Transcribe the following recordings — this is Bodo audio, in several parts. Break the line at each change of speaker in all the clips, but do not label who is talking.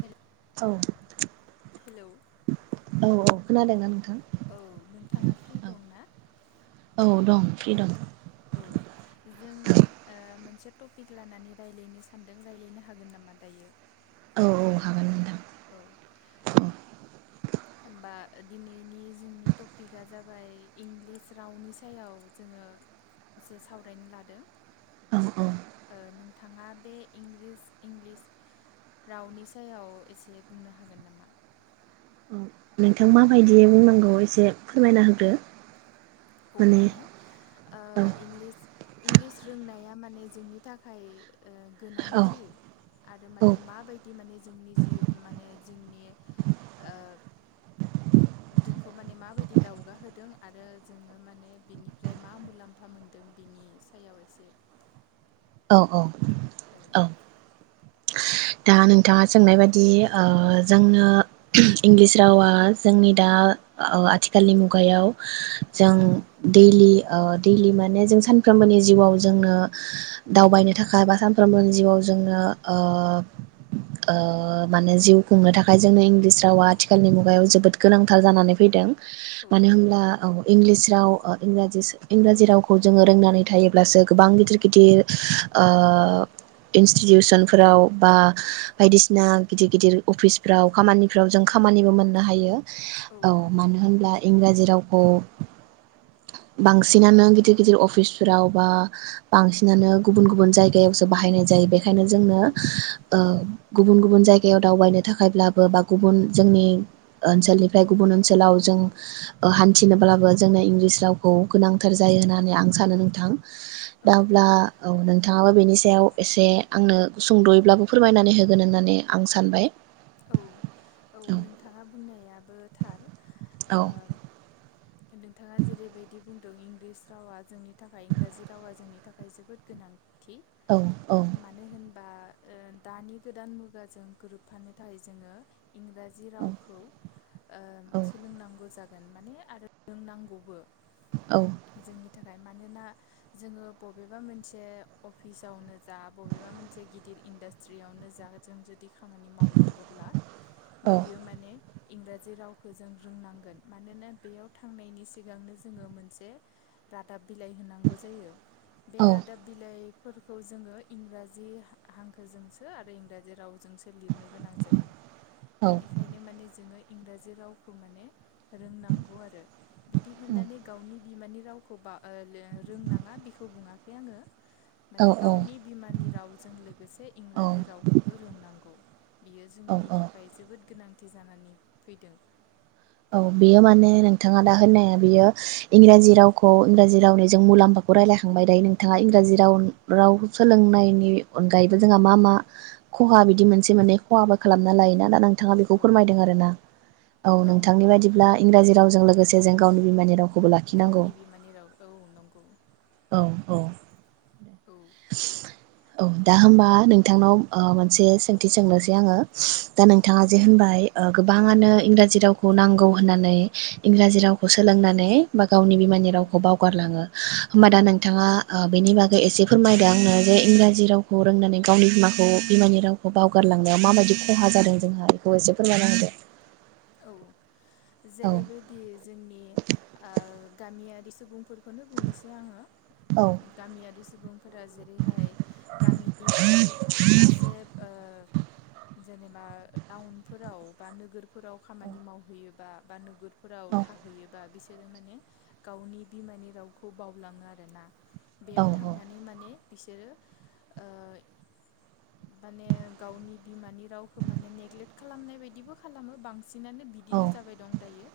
हेल
औ
हेलौ
औ औ खोनादोंना नोंथां?
औ नोंथाङा फ्रि दं ना?
औ दं फ्रि दं
औ जों ओ मोनसे टपिक लानानै रायज्लायनो सानदों रायज्लायनो हागोन नामा दायो?
औ औ हागोन नोंथां
औ होमबा दिनैनि जोंनि टपिकआ जाबाय इंलिस रावनि सायाव जोङो एसे सावरायनो लादों
औ औ
ओ नोंथाङा बे इंलिस इंलिस रावनि सायाव एसे बुंनो हागोन नामा?
नोंथां माबायदियै बुंनांगौ एसे फोरमायना होदो
औ माने ओ
औ
इंलिस-इंलिस रोंनाय या माने जोंनि थाखाय
औ
गोनांथि आरो
औ
माने माबायदि माने जोंनि जिउ माने जोंनि ओ जोंखौ माने माबायदि दावगाहोदों आरो जोङो माने बिनिफ्राय मा मुलाम्फा मोनदों बिनि सायाव एसे
औ औ
औ
ह दा नोंथाङा सोंनाय बायदि जोंनो इंलिस रावा जोंनि दा ओ आथिखालनि मुगायाव ह
औ
जों दैलि ओ दैलि माने जों सानफ्रोमबोनि जिउआव जोंनो दावबायनो थाखाय बा सानफ्रोमबोनि जिउआव जोंनो ओ ओ माने जिउ खुंनो थाखाय जोंनो इंलिस रावा आथिखालनि मुगायाव जोबोद गोनांथार जानानै फैदों
औ
मानो होमब्ला औ इंलिस राव इंराजि रावखौ जोङो रोंनानै थायोब्लासो गोबां गिदिर गिदिर ओ इन्स्टिटिउसनफोराव बा बायदिसिना गिदिर गिदिर अफिसफ्राव खामानिफ्राव जों खामानिबो मोन- नो
औ
हायो औ मानो होनब्ला इंराजि राव खौ बांसिनानो गिदिर गिदिर अफिसफोराव बा बांसिनानो गुबुन गुबुन जायगायावसो बाहायनाय जायो बेखायनो जोंनो
औ
ह ओ गुबुन गुबुन जायगायाव दावबायनो थाखायब्लाबो बा गुबुन जोंनि ओनसोलनिफ्राय गुबुन ओनसोलाव जों ओ हान्थिनोब्लाबो जोंनो इंलिस रावखौ गोनांथार जायो होननानै आं सानो नोंथां
औ
दा अब्ला औ नों थाङा बेनि सायाव एसे आंनो सुंद'यैब्लाबो फोरमायनानै होगोन होननानै आं सानबाय
औ औ नोंथाङा बुंनायाबो थार ओ
औ
नोंथाङा जेरैबायदि बुंदों इंलिस रावा जोंनि थाखाय इंराजि रावा जोंनि थाखाय जोबोद गोनां थि
औ औ
मानो होन बा ओ दानि गोदान मुगाजों गोरोबफानो थाय जोङो इंराजि रावखौ ओ सोलोंनांगौ जा गोन माने आरो रोंनांगौबो
औ
जोंनि थाखाय मानोना जोङो बबेबा मोनसे अफिसावनो जा बबेबा मोनसे गिदिर इन्डास्ट्रियावनो जा जों जुदि खामानि मावनां गोब्ला बियो माने। इंराजि रावखौ जों रोंनांगोन मानोना बेयाव थांनायनि सिगांनो जोङो मोनसे रादाब। बिलाइ होनांगौ जायो बे
औ
रादाब बिलाइ। फोरखौ जोङो इंराजि हा-हांखोजोंसो आरो इंराजि रावजोंसो लिरनो गोनां। जायो बेनिखायनो माने जोङो। इंराजि रावखौ माने रोंनांगौ आरो बिदि होननानै गावनि बिमानि रावखौ बा ओ लो रोंनाङा बेखौ बुङाखै आङो। माने
औ
गावनि बिमानि रावजों लोगोसे
औ
इंराजि रावखौबो रोंनांगौ। बेयो
औ
जोंनि
औ
थाखाय जोबोद। गोनांथि जानानै फैदों।
औ बेयो माने नोंथाङा दा होननाया बियो।
औ
इंराजि रावखौ इंराजि रावनि। जों मुलाम्फाखौ रायलायखांबाय दायो नोंथाङा इंराजि राव। रावखौ सोलोंनायनि अनगायैबो जोंहा मा मा खहा बिदि मोनसे मोननै खहाबो खालामना लायोना। दा
औ
नोंथाङा बेखौ
औ
फोरमायदों आरो ना औ नों नि बादिब्ला इंराजि
नंगौ
रावजों लोगोसे जों गावनि बिमानि राव।
गावनि बिमानि राव औ नंगौ।
औ औ
औ
औ दा होमबा नोंथांनाव ओ मोनसे सोंथि सोंनोसै आङो। दा
औ
नोंथाङा जे होनबाय। ओ गोबाङानो इंराजि राव खौ नांगौ होननानै इंराजि रावखौ सोलोंनानै। बा गावनि बिमानि
औ
रावखौ बावगारलाङो
औ
होमबा दा नोंथाङा ओ बेनि बागै गै एसे फोरमायदो आंनो जे इंराजि रावखौ रोंनानै गावनि बिमाखौ बिमानि रावखौ बावगारलांनायाव माबायदि खहा जादों जोंहा बेखौ एसे फोरमायना होदो।
औ।
औ
जेरैबायदि जोंनि ओ गामिया बि सुबुंफोर। खोनो बुंनिसै आङो
औ
गामियारि सुबुंफोरा जेरैहाय गामिनिफ्राय एसे ओ जेनेबा टाउनफोराव बा नोगोर। फोराव खामानि मावहैयोबा बा नोगोर। फोराव थाहैयोबा बिस बिसोरो माने गावनि बिमानि रावखौ बावलाङो आरो ना। बेयाव
औ
थांनानै माने बिसोरो ओ माने गावनि बिमानि रावखौ माने नेग्लेक्ट खालामनाय बायदिबो खालामो बां बांसिनानो
औ
बिदिनो जाबाय दं दायो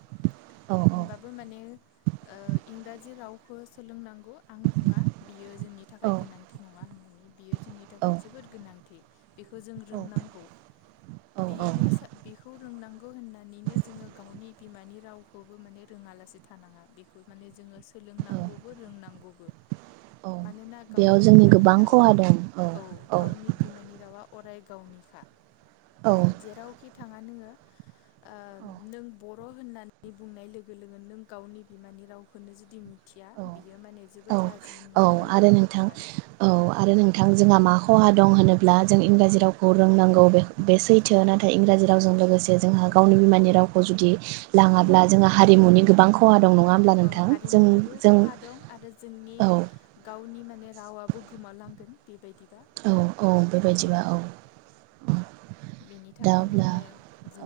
औ
होनबाबो माने ओ इंराजि राव बो सोलोंनांगौ गौ आं बुङा बियो जोंनि थाखाय गोनांथि नङा होननानै बियो जोंनि थाखाय जोबोद गोनांथि बेखौ जों
औ
रोंनांगौ
औ
बिनिसो बेखौ रोंनां होननानैनो जोङो गावनि बिमानि रावखौबो माने रोङालासे थानाङा बेखौ माने जोङो सो सोलोंनांगौबो रोंनांगौबो
औ
मानोना
बेयाव
गावनि
जोंनि
बिमानि
गोबां
रावा
खहा दं
औ गावनि बिमानि रावा अराय गावनिखा।
औ
जेरावखि थाङा नोङो ओ
औ
नों ब बर' होननानै बुंनाय लोगो लोगोन नों गावनि बिमानि रावखौनो जुदि मिथिया
औ
बियो माने
औ
जोबोद
औ
लाजिनो गोनां
आरो
खोथा
नोंथां
आरो
औ आरो नोंथां जोंहा मा खहा दं होनोब्ला जों इंराजि रावखौ रोंनांगौ बे बे सैथो नाथा इंराजि
औ
रावजों लोगोसे जोंहा गावनि बिमानि रावखौ जुदि लाङाब्ला
औ
जोङो हारिमुनि गोबां ख दं नङा होमब्ला
औ
नोंथां
हारिमुनिबो
जों
खहा दं आरो जोंनि
औ
गावनि मा माने रावाबो गोमालांगोन बेबायदि
औ औ बेबायदिबा औ [inaudible]
बेनि
दा
थाखाय माने
अब्ला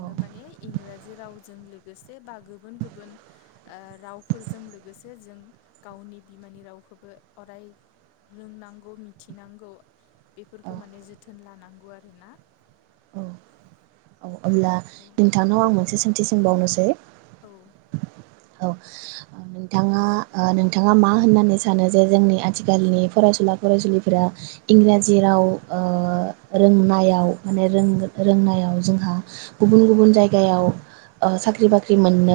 औ
माने इंराजि राव जों लोगोसे बा गुबुन गुबुन ओ रावफोरजों लोगोसे जों गावनि बिमानि रावखौबो अराय रोंनांगौ मिथिनांगौ।
औ
बेफोरखौ माने जोथोन ला नांगौ आरोना
औ औ अब्ला
औ
नोंथांनाव आं मोनसे सों सोंबावनोसै
औ।
औ नोंथाङा नोंथाङा मा होननानै सानो जे जोंनि आथिखालनि फरायसुला फरायसुलिफोरा इंराजि राव ओ रोंनायाव माने रों रोंनायाव जोंहा गुबुन गुबुन जायगायाव ओ साख्रि बाख्रि फाख्रि मोननो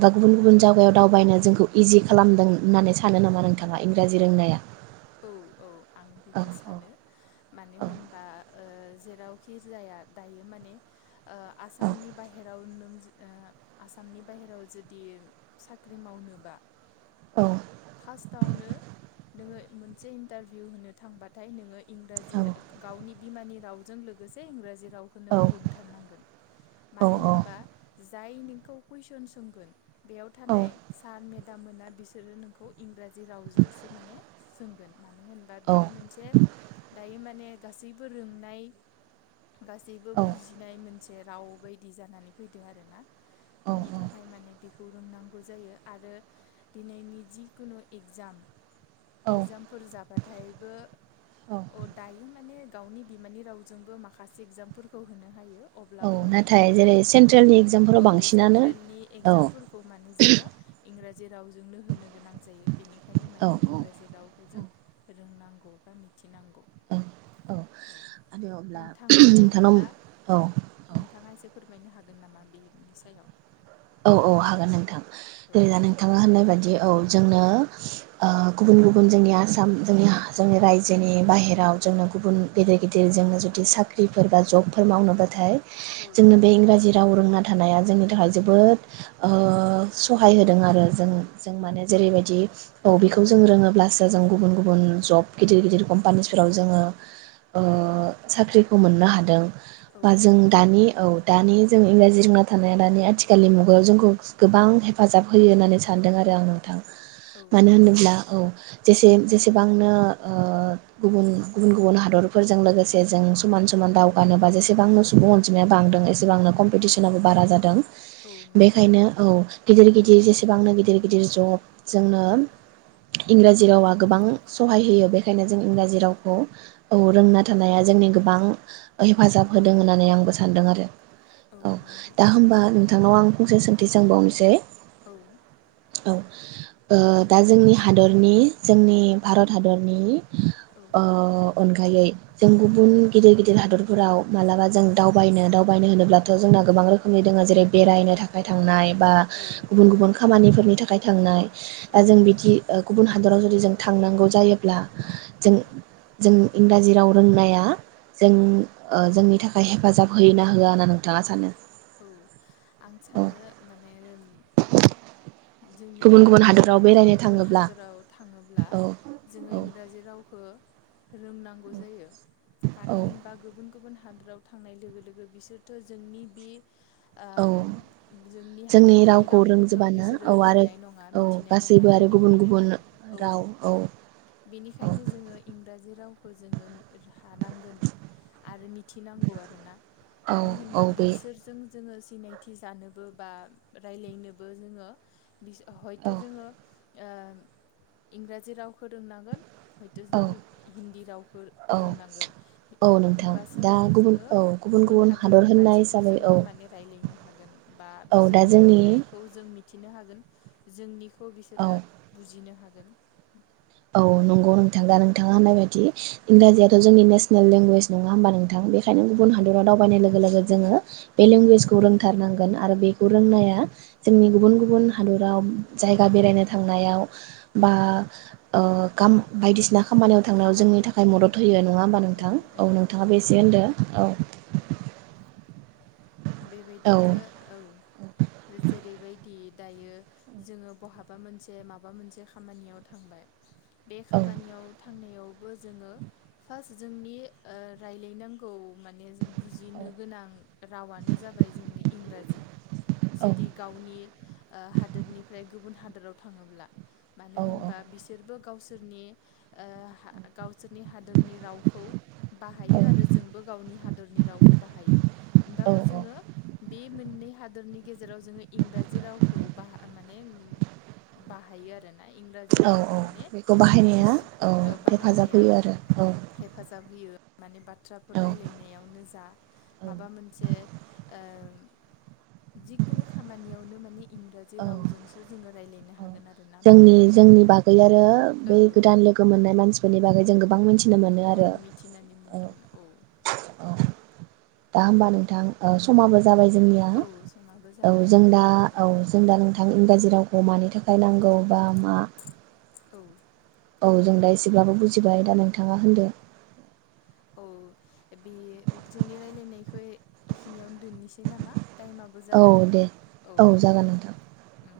एबा गुबुन गुबुन जायगायाव दावबायनो जोंखौ इजि खालामदों होननानै सानो नामा नोंथाङा इंराजि रोंनाया।
औ औ। आं
औ
बिखौ
औ
सानो मानो होनबा। ओ जेरावखि जाया दायो माने ओ आसामनि बाहेर राव नों आसामनि बाहेराव जुदि साख्रि मावनोबा
औ
फार्स्टावनो नोङो मोनसे इन्टारभिउ होनो थांबाथाय नोङो
औ
इंराजि गावनि बिमानि रावजों लोगोसे इंराजि रावखौ नोङो रोंथारनांगोन
औ
मानो होनबा जाय नोंखौ कुइसन सोंगोन बेयाव थानाय सार मेद दा मोना बिसोरो नों खौ इंराजि रावजोंसो माने सोंगोन मानो होनबा बियो मोनसे दायो माने गासैबो रोंनाय गासैबो बुजिनाय मोनसे बे राव बायदि जानानै फैदों आरोना। बिनि
औ
थाखाय माने बेखौ रोंनांगौ जायो आरो दिनैनि जि कुनु एगजाम
औ
एक्जामफोर जाबा नाथायबो।
औ
अ दायो माने गावनि बिमानि रावजोंबो माखासे एगजामफोरखौ होनो हायो
औ
अब्लाबो माने
नाथाय जेरै
इंराजि
सेन्ट्रेलनि एगजामफोराव
औ
बांसिनानो
सेन्ट्रेलनि
औ
एगजामफोरखौ माने जोङो इंराजि रावजोंनो होनो गोनां जायो। बेनिखायनो
औ
माने
औ
इंराजि रावखौ जों। रोंनांगौ बा मिथिनांगौ
औ
औ
आरो अब्ला
नोंथांनि
नोंथांनाव
बायदिब्ला
औ औ
नोंथाङा एसे फोरमायनो हागोन नामा बेनि सायाव
औ औ हागोन नोंथां
औ
जेरैबा नोंथाङा होननाय बादि औ जोंनो ओ गुबुन गुबुन जोंनि आसाम जोंनि जोंनि रायजोनि बाहेराव जोंनो गुबुन गेदिर गिदिर जोंनो जुदि साख्रिफोर बा जबफोर मावनोबाथाय
औ
जोंनो बे इंराजि राव रोंना थानाया जोंनि थाखाय जोबोद ओ सहाय होदों आरो जों जों
औ
माने जेरैबायदि औ बेखौ जों रोङोब्लासो जों गुबुन गुबुन गुबुन जब गिदिर गिदिर कम्पानिसफोराव जोङो ओ साख्रिखौ मोननो हादों।
औ
बा जों
नंगौ
दानि औ दानि जों इंराजि रिङा थानाय दानि आथिख आथिखालनि मुगायाव जोंखौ गोबां हेफाजाब होयो होननानै सानदों आरो आं नोंथां।
औ
मानो
नंगौ
होनोब्ला औ जसे जेसेबांनो गुबुन गुबुन गुबुन हादरफोरजों लोगोसे जों समान समान दावगानोबा जेसेबांनो सुबुं अनजिमाया बांदों एसेबांनो कम्पिटिसनाबो बारा जादों।
औ नंगौ
बेखायनो औ गिदिर गिदिर जेसेबांनो गिदिर गिदिर जब जोंनो इंराजि रावा गोबां सहाय होयो बे ओंखायनो जों
औ
इंराजि रावखौ औ रोंना थानाया जोंनि गोबां हेफाजाब होदों होननानै आंबो सानदों आरो औ दा होमबा औ आं फंसे सोंथि सोंबावनोसै
औ
ओ औ दा जोंनि हादरनि जोंनि भारत हादरनि
औ
ओ अनगायै जों गुबुन गिदिर गिदिर हादर फोराव मालाबा जों दावबायनो दावबायनो होनोब्लाथ' जोंना गोबां रोखोमनि दङ जेरै बेरायनो थाखाय थांनाय बा गुबुन गुबुन खामानिफोरनि थाखाय खाय थांनाय ओ जों
औ
बिदि ओ गुबुन हादराव जुदि जों थांनांगौ जायोब्ला जों
औ
जों इंराजि राव रोंनाया जों ओ जोंनि थाखाय हेफाजाब होयोना होआ होनना नोंथाङा सानो?
औ आं
औ
सानो माने जोंनि
गुबुन गुबुन
ओ
हादराव
गुबुन
बेरायनो
गुबुन
थाङोब्ला
हादराव थाङोब्ला
औ
जोङो
औ
इंराजि रावखौ हो रोंनांगौ जायो मानो
औ
होनबा गुबुन गुबुन हादोराव थांनाय लोगो लोगो बिसोरथ' जोंनि बे ओ
औ
जोंनि हादोरनि
रावखौ
रावखौथ'
रोंजोबानो
बिसोरो
औ आरो
रोंनाय नङा
औ
मिथिनाय नङा
गासैबो आरो गुबुन
बेनिखायनो
गुबुन
औ
राव औ औ
बेनिखायनो जोङो इंराजि राव जोङो हानांगोन आरो मिथिनांगौ आरोना
औ
मानो
औ
होनबा
बे
बिसोर जोङो सिनायथि जानोबो बा राय्लायनोबो जोङो हयथ'
औ
जोङो ओ इंराजि रावखौ रोंनांगोन। हयथ'
औ
जों हिन्दी रावखौ
औ
रोंनांगोन
औ नोंथां
होमबासो
दा
माने
गुबुन
जोङो
औ
गुबुन
हादर
हादरनि
होननाय
मानसिफोर
हिसाबै औ
जोंबो माने रायज्लायनो हागोन बा
औ दा
बिसोरनि
जोंनि
बुंनायखौ जों मि थिनो हागोन जोंनि खौ
औ
बिसोरो बुजिनो हागोन। नो
औ नंगौ नोंथां दा नोंथाङा होननाय बायदि दि इंराजियाथ' जोंनि नेसनेलेंगुवेज नङा होनबा नोंथां बे [unintelligible] गुबुन
औ
हादराव दावबायनाय लोगो लोगो जोङो बे
औ
लेंगुवेजखौ रोंथारनांगोन आरो बेखौ
औ
रोंनाया जोंनि गुबुन गुबुन हादराव जायगा बेरायनो थांनायाव बा ओ गाम बायदिसिना खामानियाव थांनायाव जोंनि
खामानियाव
थाखाय
औ
मदद होयो नङा होमबा नोंथां औ नोंथाङाबो एसे होनदो औ। औ
बेबायदिनो औ जेरैबायदि दायो जोङो बहाबा मोनसे माबा मोनसे खामानियाव थांबाय। बे
औ
खामानियाव थांनायाव बो जोङो फार्स्ट जोंनि ओ रायजलायनांगौ माने बुजिनो गोनां रावानो जाबाय जोंनि इंराजि
औ
जुदि गावनि ओ हादोरनिफ्राय गुबुन हादोर हादाराव थाङोब्ला मानो
औ
होनबा बिसोरबो गावसोर नि ओ हा गाव जोंनि हादरनि रावखौ बाहायो आरो
औ
जोंबो गावनि हादोरनि रावखौ बाहायो। होनबाबो
औ
जोङो बे मोन मोननै हादरनि गेजेराव जोङो इंराजि रावखौ बाह माने ओम बाहायो आरो
औ औ बेखौ
बिस
बाहायनाया
ओ
औ हेफाजाब
बाहायनाया
होयो आरो औ
हेफाजाब होयो माने बा थ्राफोर
औ
रायलायनायावनो जा माबा मोन से ओ जिखुनु खामानियावनो माने इंराजि
औ
रावजोंसो जोङो रायलायनो
औ
हागोन आरोना मानो
जोंनि
होनबा
जोंनि बागै आरो
औ
बै गोदान लोगो मोननाय मानसिफोरनि बागै जों गो बां मानसि
औ मिथिनानै मोनगोन औ
औ दा होमबा नोंथां ओ समाबो जाबाय जोंनिया
समाबो
औ
जाबाय
जोंना औ जोंना नों थां इंराजि रावखौ मानि थाखाय नांगौ बा मा
औ
औ जों दा एसेब्लाबो बुजिबाय दा नोंथाङा होनदो।
औ बे जोंनि रायलायनायखौ ए-एखिनियावनो दोननिसै नामा? टाइमआबो
औ
जाबाय
दे
औ
जागोन नोंथां
उम